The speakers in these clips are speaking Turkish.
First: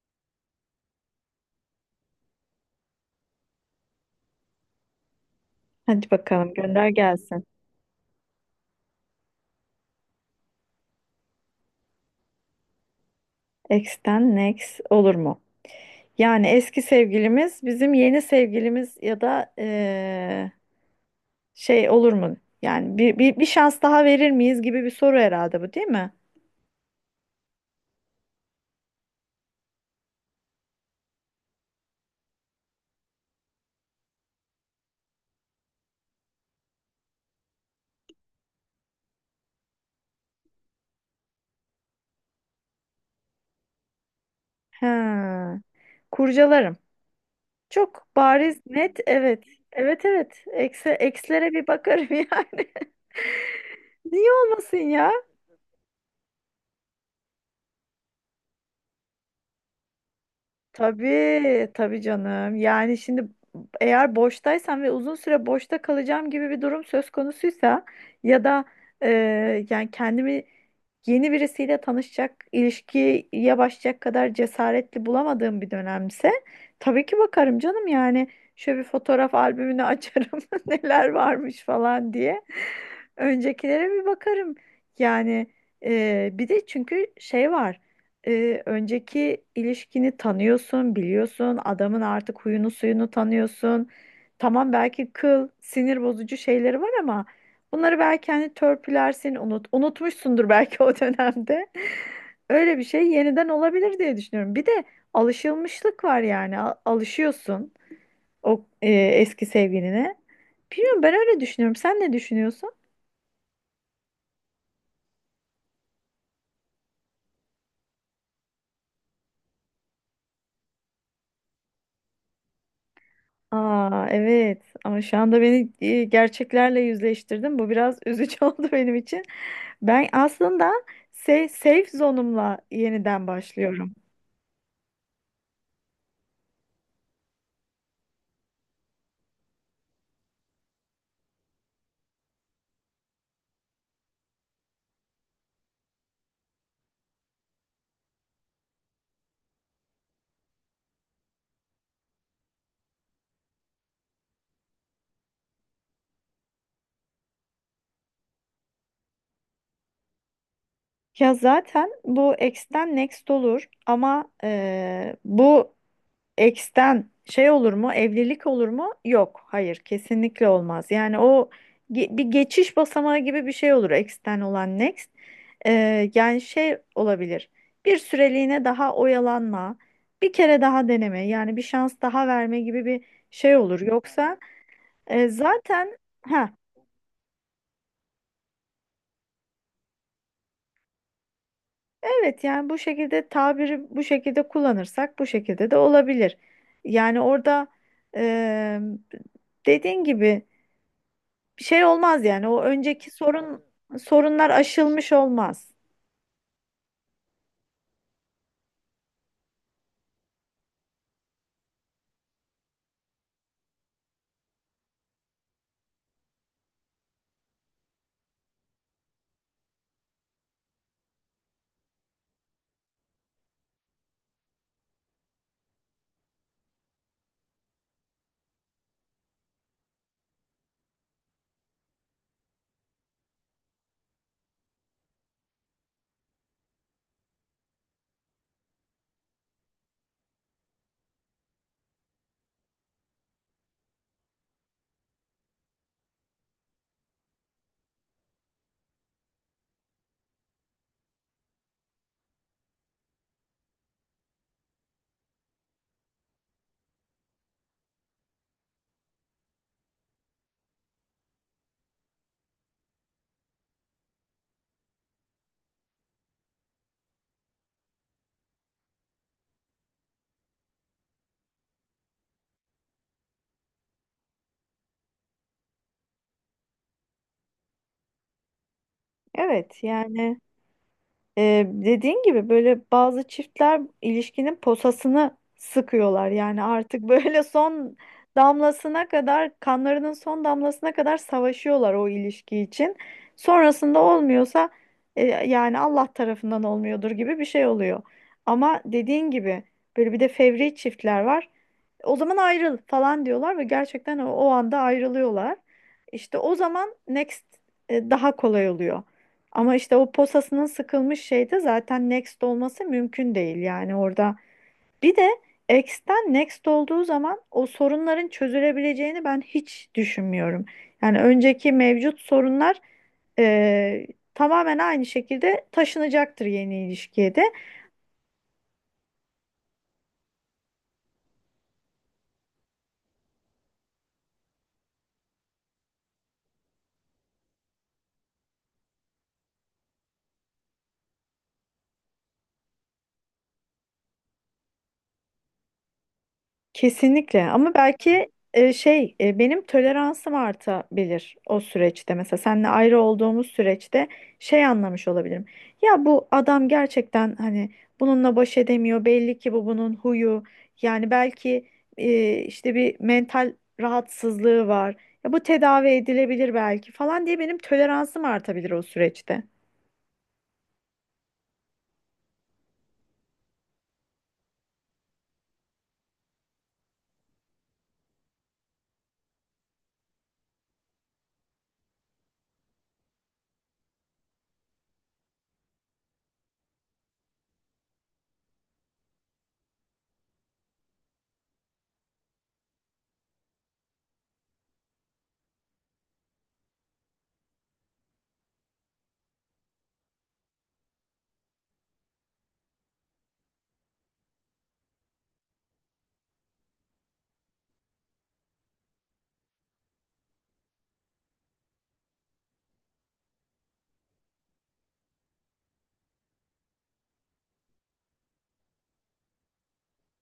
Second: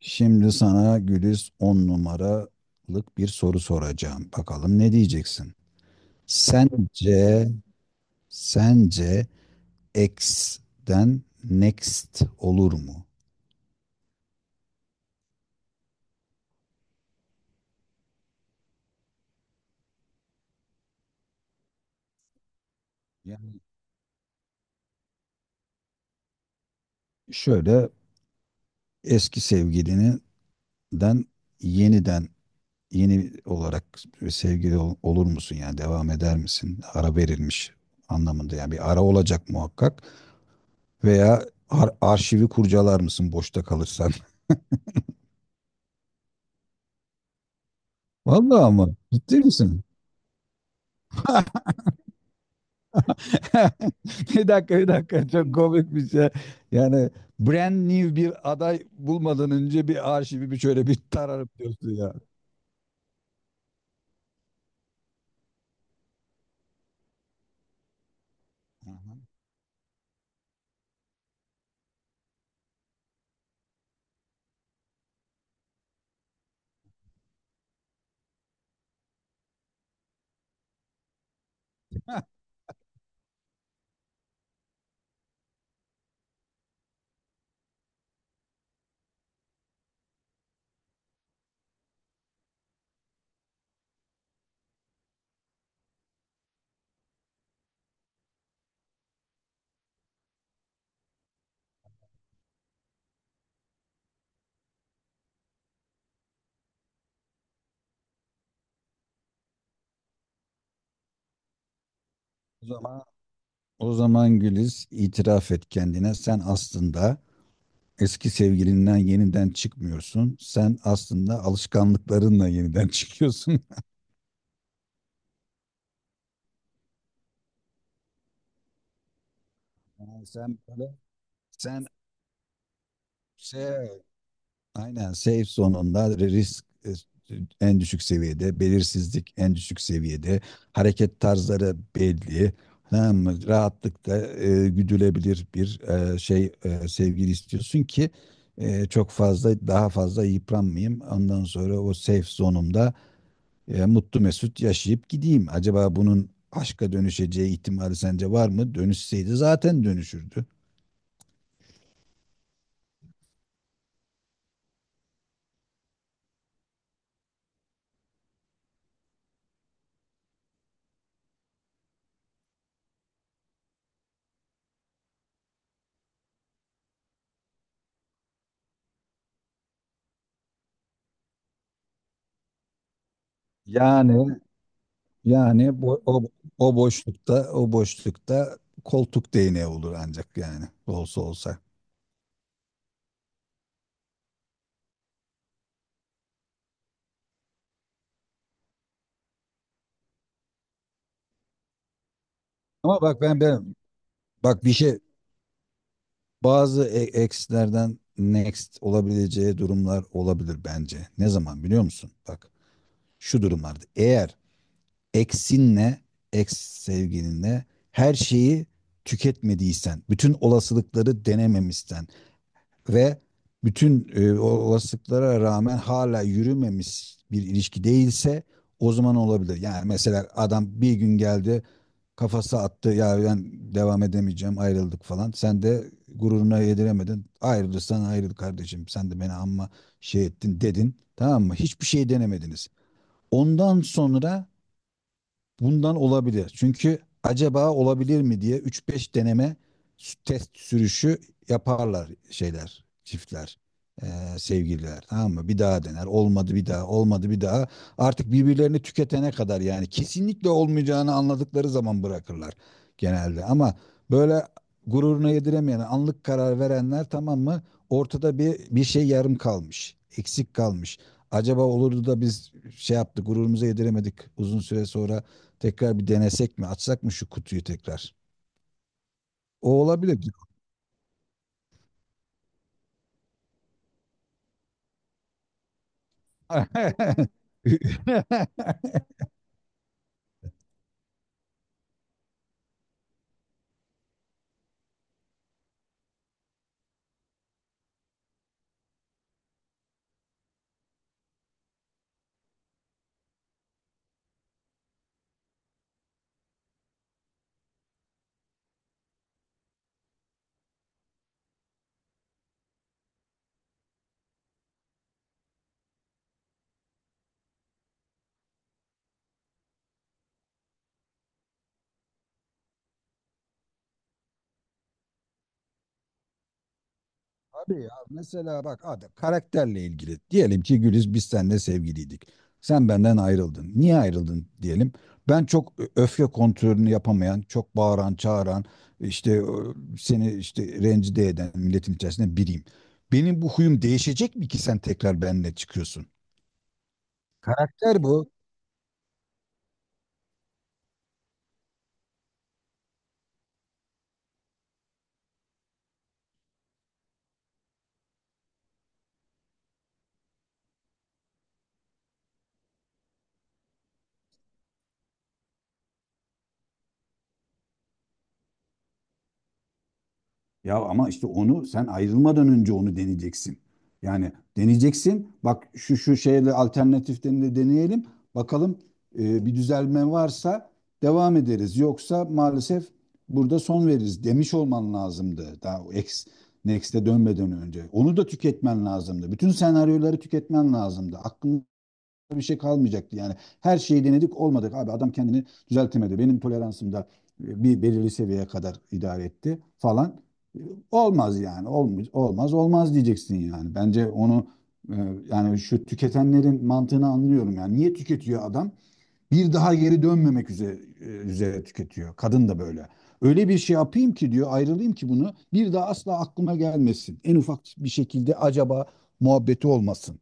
Şimdi sana Güliz 10 numaralık bir soru soracağım. Bakalım ne diyeceksin? Hadi bakalım gönder gelsin. Sence, sence X'den next olur mu? Ex'ten next olur mu? Yani eski sevgilimiz bizim yeni sevgilimiz ya da şey olur mu? Yani bir Yani şans daha verir miyiz gibi bir soru herhalde bu değil mi? şöyle eski sevgilininden yeniden yeni olarak sevgili olur musun? Yani devam eder misin? Ara verilmiş anlamında yani bir ara olacak muhakkak. Veya arşivi kurcalar mısın boşta kalırsan? Ha, kurcalarım. Çok bariz Vallahi ama net ciddi evet. misin? Evet evet. Ekslere bir bakarım yani. Niye Bir olmasın dakika, bir ya? dakika. Çok komik bir şey. Yani brand new bir aday bulmadan önce bir arşivi bir şöyle bir tararıp Tabii, diyorsun tabii ya. canım. Yani şimdi eğer boştaysam ve uzun süre boşta kalacağım gibi bir durum söz konusuysa ya da Hı e, hı. yani kendimi yeni birisiyle tanışacak, ilişkiye başlayacak kadar cesaretli bulamadığım bir dönemse tabii ki bakarım canım yani şöyle bir fotoğraf albümünü açarım neler varmış falan diye. Öncekilere bir bakarım. Yani bir de çünkü şey var, önceki ilişkini tanıyorsun, biliyorsun, adamın artık huyunu suyunu tanıyorsun. Tamam belki kıl, sinir bozucu şeyleri var ama bunları belki hani törpülersin, unutmuşsundur belki o dönemde. Öyle bir şey yeniden olabilir diye düşünüyorum. Bir de alışılmışlık var yani. Alışıyorsun o eski sevgiline. Bilmiyorum ben öyle düşünüyorum. Sen ne O düşünüyorsun? zaman o zaman Güliz itiraf et kendine. Sen aslında eski sevgilinden yeniden çıkmıyorsun. Sen aslında alışkanlıklarınla yeniden çıkıyorsun. Aa evet ama şu anda beni gerçeklerle yüzleştirdin. Bu biraz üzücü oldu benim için. Ben Yani sen aslında böyle sen safe zone'umla yeniden başlıyorum. şey aynen safe sonunda risk, en düşük seviyede, belirsizlik en düşük seviyede, hareket tarzları belli. Tamam mı? Rahatlıkla güdülebilir bir şey sevgili istiyorsun ki çok fazla daha fazla yıpranmayayım. Ondan sonra o safe zonumda mutlu mesut yaşayıp gideyim. Acaba bunun aşka dönüşeceği ihtimali sence var mı? Dönüşseydi zaten dönüşürdü. Ya zaten bu X'ten next olur ama bu Ex'ten şey olur mu? Evlilik olur mu? Yok. Hayır, kesinlikle olmaz. Yani o bir geçiş basamağı gibi bir şey olur Ex'ten olan next. Yani şey olabilir. Bir süreliğine daha oyalanma, bir kere daha deneme, yani bir şans daha verme gibi bir şey olur. Yani Yoksa Yani zaten bu, o, ha o boşlukta koltuk değneği olur ancak yani olsa olsa. evet yani bu şekilde tabiri bu şekilde kullanırsak bu şekilde de olabilir. Yani orada e, dediğin gibi bir şey olmaz yani. O Ama önceki bak ben sorun ben sorunlar bak bir şey aşılmış olmaz. bazı ex'lerden next olabileceği durumlar olabilir bence. Ne zaman biliyor musun? Bak şu durumlarda eğer ex'inle ex sevgilinle her şeyi tüketmediysen, bütün olasılıkları denememişsen, ve bütün olasılıklara rağmen hala yürümemiş bir ilişki değilse o zaman olabilir. Yani mesela adam bir gün geldi kafası attı ya ben devam edemeyeceğim ayrıldık falan. Sen de gururuna yediremedin. Ayrılırsan ayrıl kardeşim sen de beni amma şey ettin dedin tamam mı? Hiçbir şey denemediniz. Ondan sonra bundan olabilir. Çünkü acaba olabilir mi diye üç beş deneme test sürüşü yaparlar şeyler, çiftler, eee, sevgililer. Tamam mı? Bir daha dener. Olmadı bir daha, olmadı bir daha. Artık birbirlerini tüketene kadar yani kesinlikle olmayacağını anladıkları zaman bırakırlar genelde. Ama böyle gururuna yediremeyen, anlık karar verenler tamam mı? Ortada bir şey yarım kalmış, eksik kalmış. Acaba olurdu da biz şey yaptık, gururumuza yediremedik uzun süre sonra tekrar bir denesek mi? Açsak mı şu kutuyu tekrar? Evet O olabilir. yani dediğin gibi böyle bazı çiftler ilişkinin posasını sıkıyorlar. Yani artık böyle son damlasına kadar, kanlarının son damlasına kadar savaşıyorlar o ilişki için. Sonrasında olmuyorsa yani Allah tarafından olmuyordur gibi bir şey oluyor. Ama dediğin gibi böyle bir de fevri çiftler var. O zaman ayrıl falan diyorlar ve gerçekten o anda ayrılıyorlar. İşte o zaman next daha kolay oluyor. Ama işte o posasının sıkılmış şeyde zaten next olması mümkün değil yani orada. Bir de X'ten next olduğu zaman o sorunların çözülebileceğini ben hiç düşünmüyorum. Yani önceki mevcut sorunlar e, tamamen aynı şekilde taşınacaktır yeni ilişkiye de. Abi ya mesela bak adam karakterle ilgili. Diyelim ki Güliz biz seninle sevgiliydik. Sen benden ayrıldın. Niye ayrıldın diyelim. Ben çok öfke kontrolünü yapamayan, çok bağıran, çağıran, işte seni işte rencide eden milletin içerisinde biriyim. Benim bu huyum değişecek mi ki sen tekrar benimle çıkıyorsun? Kesinlikle ama Karakter belki bu. Benim toleransım artabilir o süreçte, mesela seninle ayrı olduğumuz süreçte şey anlamış olabilirim. Ya bu adam gerçekten hani bununla baş edemiyor belli ki bunun huyu yani belki işte bir mental rahatsızlığı var. Ya bu tedavi edilebilir belki falan diye benim toleransım artabilir o süreçte. Ya ama işte onu sen ayrılmadan önce onu deneyeceksin. Yani deneyeceksin. Bak şu şu şeyle alternatiflerini de deneyelim. Bakalım bir düzelme varsa devam ederiz. Yoksa maalesef burada son veririz demiş olman lazımdı. Daha o ex, next'e dönmeden önce. Onu da tüketmen lazımdı. Bütün senaryoları tüketmen lazımdı. Aklında bir şey kalmayacaktı yani. Her şeyi denedik olmadık abi adam kendini düzeltemedi. Benim toleransım da bir belirli seviyeye kadar idare etti falan. E, olmaz yani olmaz olmaz olmaz diyeceksin yani. Bence onu e, yani şu tüketenlerin mantığını anlıyorum yani. Niye tüketiyor adam? Bir daha geri dönmemek üzere tüketiyor. Kadın da böyle. Öyle bir şey yapayım ki diyor ayrılayım ki bunu bir daha asla aklıma gelmesin. En ufak bir şekilde acaba muhabbeti olmasın.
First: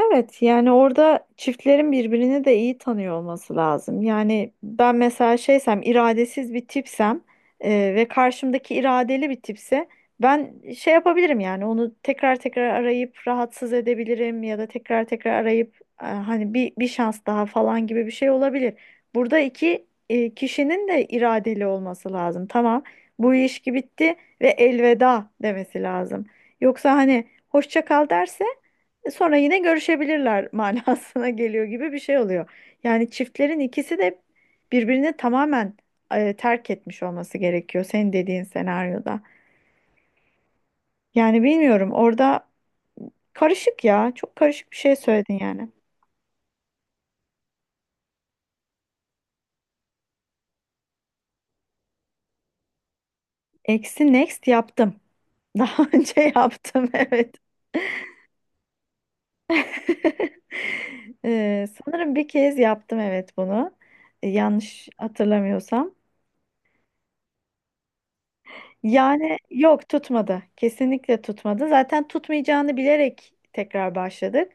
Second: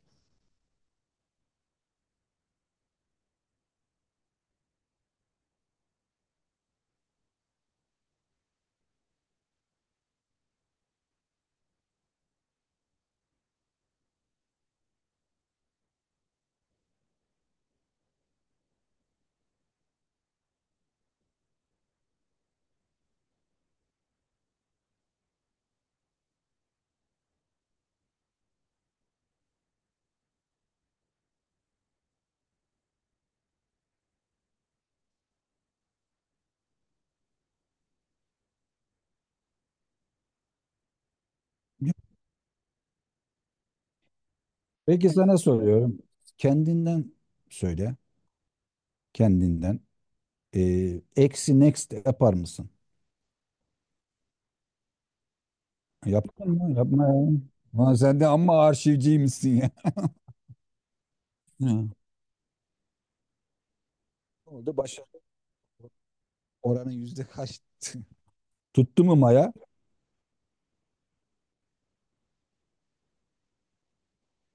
Evet yani orada çiftlerin birbirini de iyi tanıyor olması lazım. Yani ben mesela şeysem iradesiz bir tipsem, e, ve karşımdaki iradeli bir tipse ben şey yapabilirim yani onu tekrar tekrar arayıp rahatsız edebilirim ya da tekrar tekrar arayıp hani bir şans daha falan gibi bir şey olabilir. Burada iki kişinin de iradeli olması lazım. Tamam bu ilişki bitti ve elveda demesi lazım. Yoksa hani hoşça kal derse sonra yine görüşebilirler manasına geliyor gibi bir şey oluyor. Yani çiftlerin ikisi de birbirini tamamen terk etmiş olması gerekiyor senin dediğin senaryoda. Yani bilmiyorum orada karışık ya. Çok karışık bir şey Peki söyledin sana yani. soruyorum. Kendinden söyle. Kendinden. Eksi next yapar mısın? Eksi next yaptım. Daha önce Yaptın mı? yaptım Yapma ya. evet. Ulan sen de amma arşivciymişsin ya. Hı. Ne sanırım bir kez yaptım evet bunu. Oldu? Yanlış Başarı hatırlamıyorsam. oranı yüzde kaç? Tuttu mu Yani Maya? yok tutmadı. Kesinlikle tutmadı. Zaten tutmayacağını bilerek tekrar başladık.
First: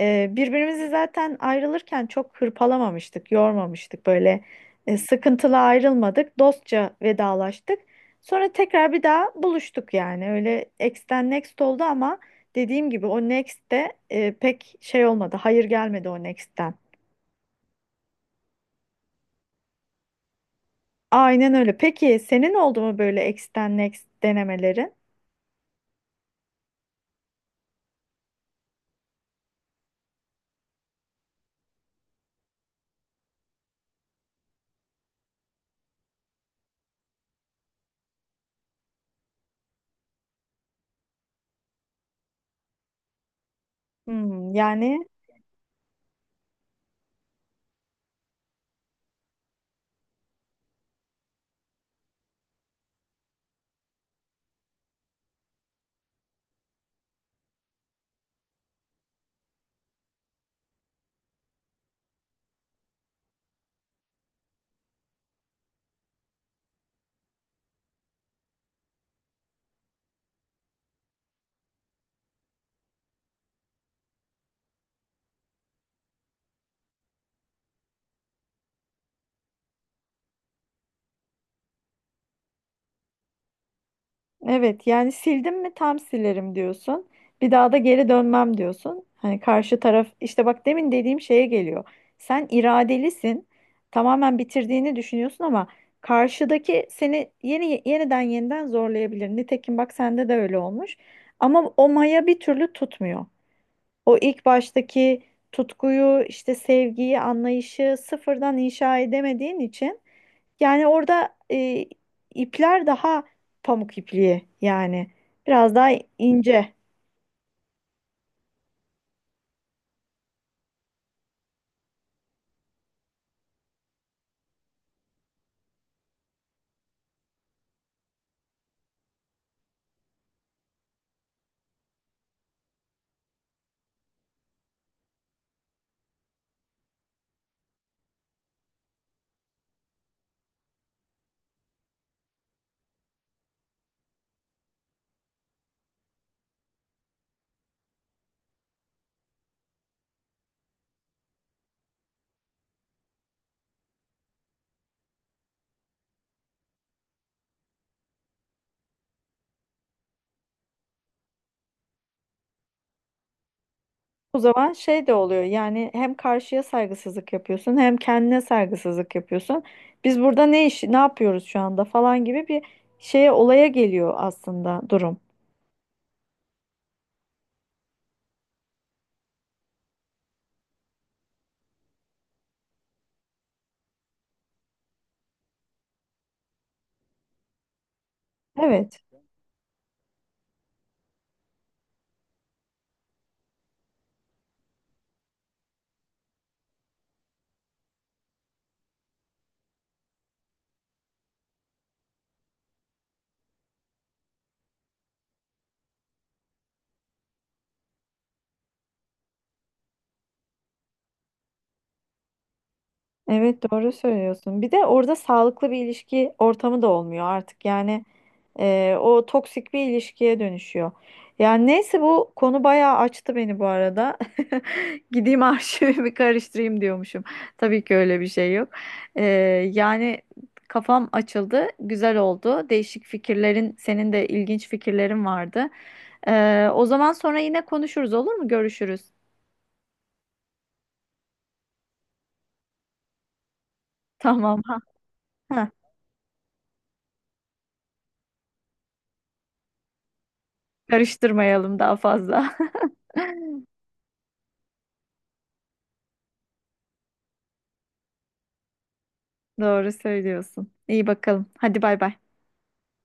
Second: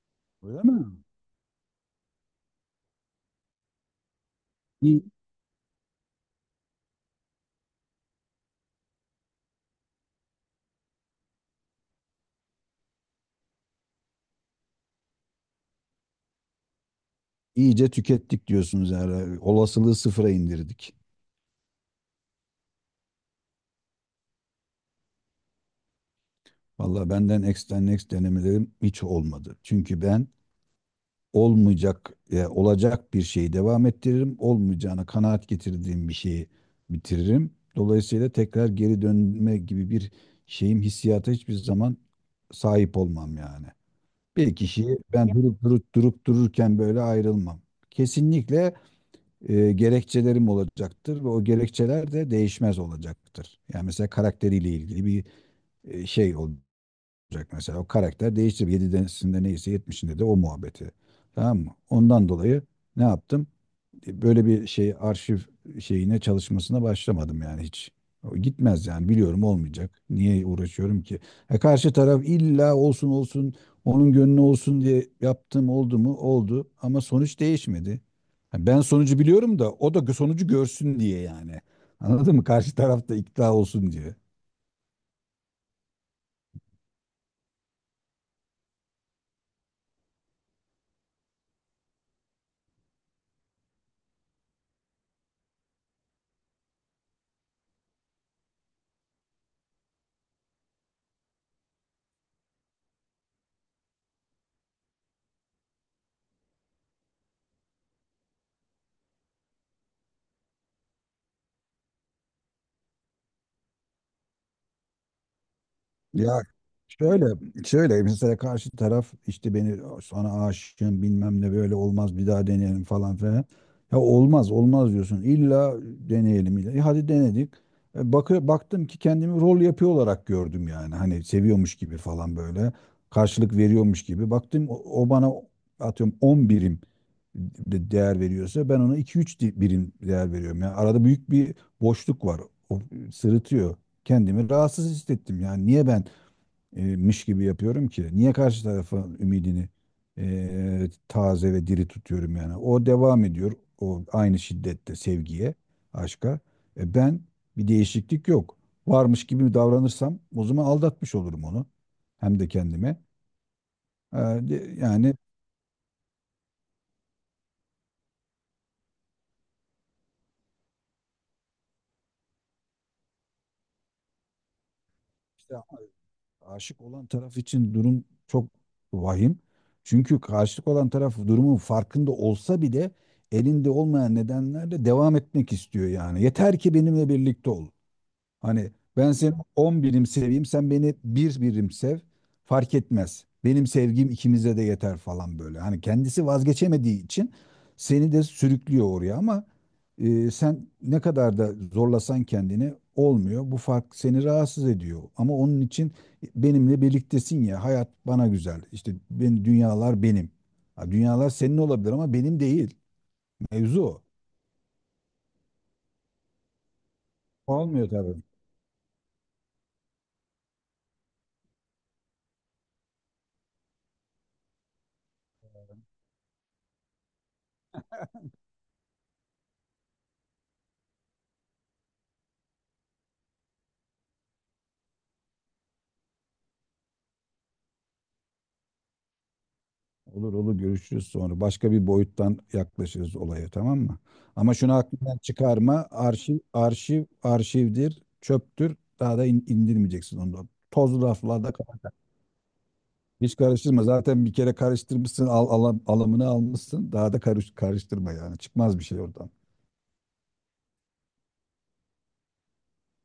Öyle Birbirimizi mi? zaten ayrılırken çok hırpalamamıştık, yormamıştık. Böyle İyi, sıkıntılı ayrılmadık. Dostça vedalaştık. Sonra tekrar bir daha buluştuk yani. Öyle X'ten next oldu ama dediğim gibi o next de pek şey olmadı. Hayır gelmedi o next'ten. iyice tükettik diyorsunuz yani. Olasılığı sıfıra indirdik. Aynen öyle. Peki senin oldu mu böyle X'ten Next denemelerin? Vallahi benden extra next denemelerim hiç olmadı. Çünkü ben olmayacak, olacak bir şeyi devam ettiririm. Olmayacağına kanaat getirdiğim bir şeyi bitiririm. Dolayısıyla tekrar geri dönme gibi bir şeyim hissiyata hiçbir zaman sahip olmam yani. Hmm, Bir kişiyi yani ben durup durup durup dururken böyle ayrılmam. Kesinlikle gerekçelerim olacaktır ve o gerekçeler de değişmez olacaktır. Yani mesela karakteriyle ilgili bir şey olacak mesela. O karakter değişti. 7'sinde neyse 70'inde de o muhabbeti. Tamam mı? Ondan dolayı ne yaptım? E, böyle bir şey arşiv şeyine çalışmasına başlamadım yani hiç. O gitmez yani biliyorum olmayacak. Niye uğraşıyorum ki? E karşı taraf illa olsun olsun onun gönlü olsun diye yaptım oldu mu? Oldu ama sonuç değişmedi. Ha, ben sonucu biliyorum da o da sonucu görsün diye yani. Anladın mı? Karşı taraf da ikna olsun diye. evet yani sildim mi tam silerim diyorsun. Bir daha da geri dönmem diyorsun. Hani karşı taraf işte bak demin dediğim şeye geliyor. Sen iradelisin. Tamamen bitirdiğini düşünüyorsun ama karşıdaki seni yeniden yeniden zorlayabilir. Nitekim bak sende de öyle olmuş. Ama o maya bir türlü tutmuyor. O ilk baştaki tutkuyu, işte sevgiyi, anlayışı sıfırdan inşa edemediğin için yani orada ipler daha pamuk ipliği yani biraz daha Ya ince. şöyle şöyle mesela karşı taraf işte beni sana aşığım bilmem ne böyle olmaz bir daha deneyelim falan filan. Ya olmaz olmaz diyorsun. İlla deneyelim. İlla. E hadi denedik. E bak, baktım ki kendimi rol yapıyor olarak gördüm yani. Hani seviyormuş gibi falan böyle. Karşılık veriyormuş gibi. Baktım o bana atıyorum 10 birim değer veriyorsa ben ona iki üç birim değer veriyorum. Yani arada büyük bir boşluk var. O sırıtıyor. Kendimi rahatsız hissettim. Yani niye ben miş gibi yapıyorum ki? Niye karşı tarafın ümidini taze ve diri tutuyorum yani? O devam ediyor. O aynı şiddette sevgiye, aşka. E ben bir değişiklik yok. Varmış gibi davranırsam o zaman aldatmış olurum onu. Hem de kendime. E, O zaman şey de yani oluyor yani hem karşıya saygısızlık yapıyorsun hem kendine saygısızlık yapıyorsun. Biz burada ne yapıyoruz şu anda falan gibi bir olaya geliyor aslında durum. işte aşık olan taraf için durum çok vahim. Çünkü karşılık olan taraf durumun farkında olsa bile elinde olmayan nedenlerle devam etmek istiyor yani. Yeter ki benimle birlikte ol. Hani Evet. ben seni 10 birim seveyim, sen beni 1 birim sev, fark etmez. Benim sevgim ikimize de yeter falan böyle. Hani kendisi vazgeçemediği için seni de sürüklüyor oraya ama sen ne kadar da zorlasan kendini olmuyor. Bu fark seni rahatsız ediyor. Ama onun için benimle birliktesin ya, hayat bana güzel. İşte ben, dünyalar benim. Ha, dünyalar senin olabilir ama benim değil. Evet Mevzu doğru o. söylüyorsun. Bir de orada sağlıklı bir ilişki ortamı da olmuyor artık. Olmuyor Yani tabii. O toksik bir ilişkiye dönüşüyor. Yani neyse bu konu bayağı açtı beni bu arada. Gideyim arşivimi karıştırayım diyormuşum. Tabii ki öyle bir şey yok. E, yani kafam açıldı. Güzel oldu. Değişik fikirlerin, senin de ilginç fikirlerin vardı. O zaman sonra yine konuşuruz olur mu? Görüşürüz. Olur olur görüşürüz sonra. Başka bir boyuttan yaklaşırız olaya tamam mı? Ama Tamam. şunu aklından Ha, ha. çıkarma. Arşiv, arşiv, arşivdir, çöptür. Daha da indirmeyeceksin onu da. Tozlu raflarda Karıştırmayalım daha fazla. hiç karıştırma. Zaten bir kere karıştırmışsın, alımını almışsın. Daha da karıştırma yani. Çıkmaz bir şey oradan. Doğru söylüyorsun. İyi bakalım. Hadi bay bay.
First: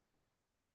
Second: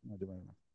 Hadi bay bay.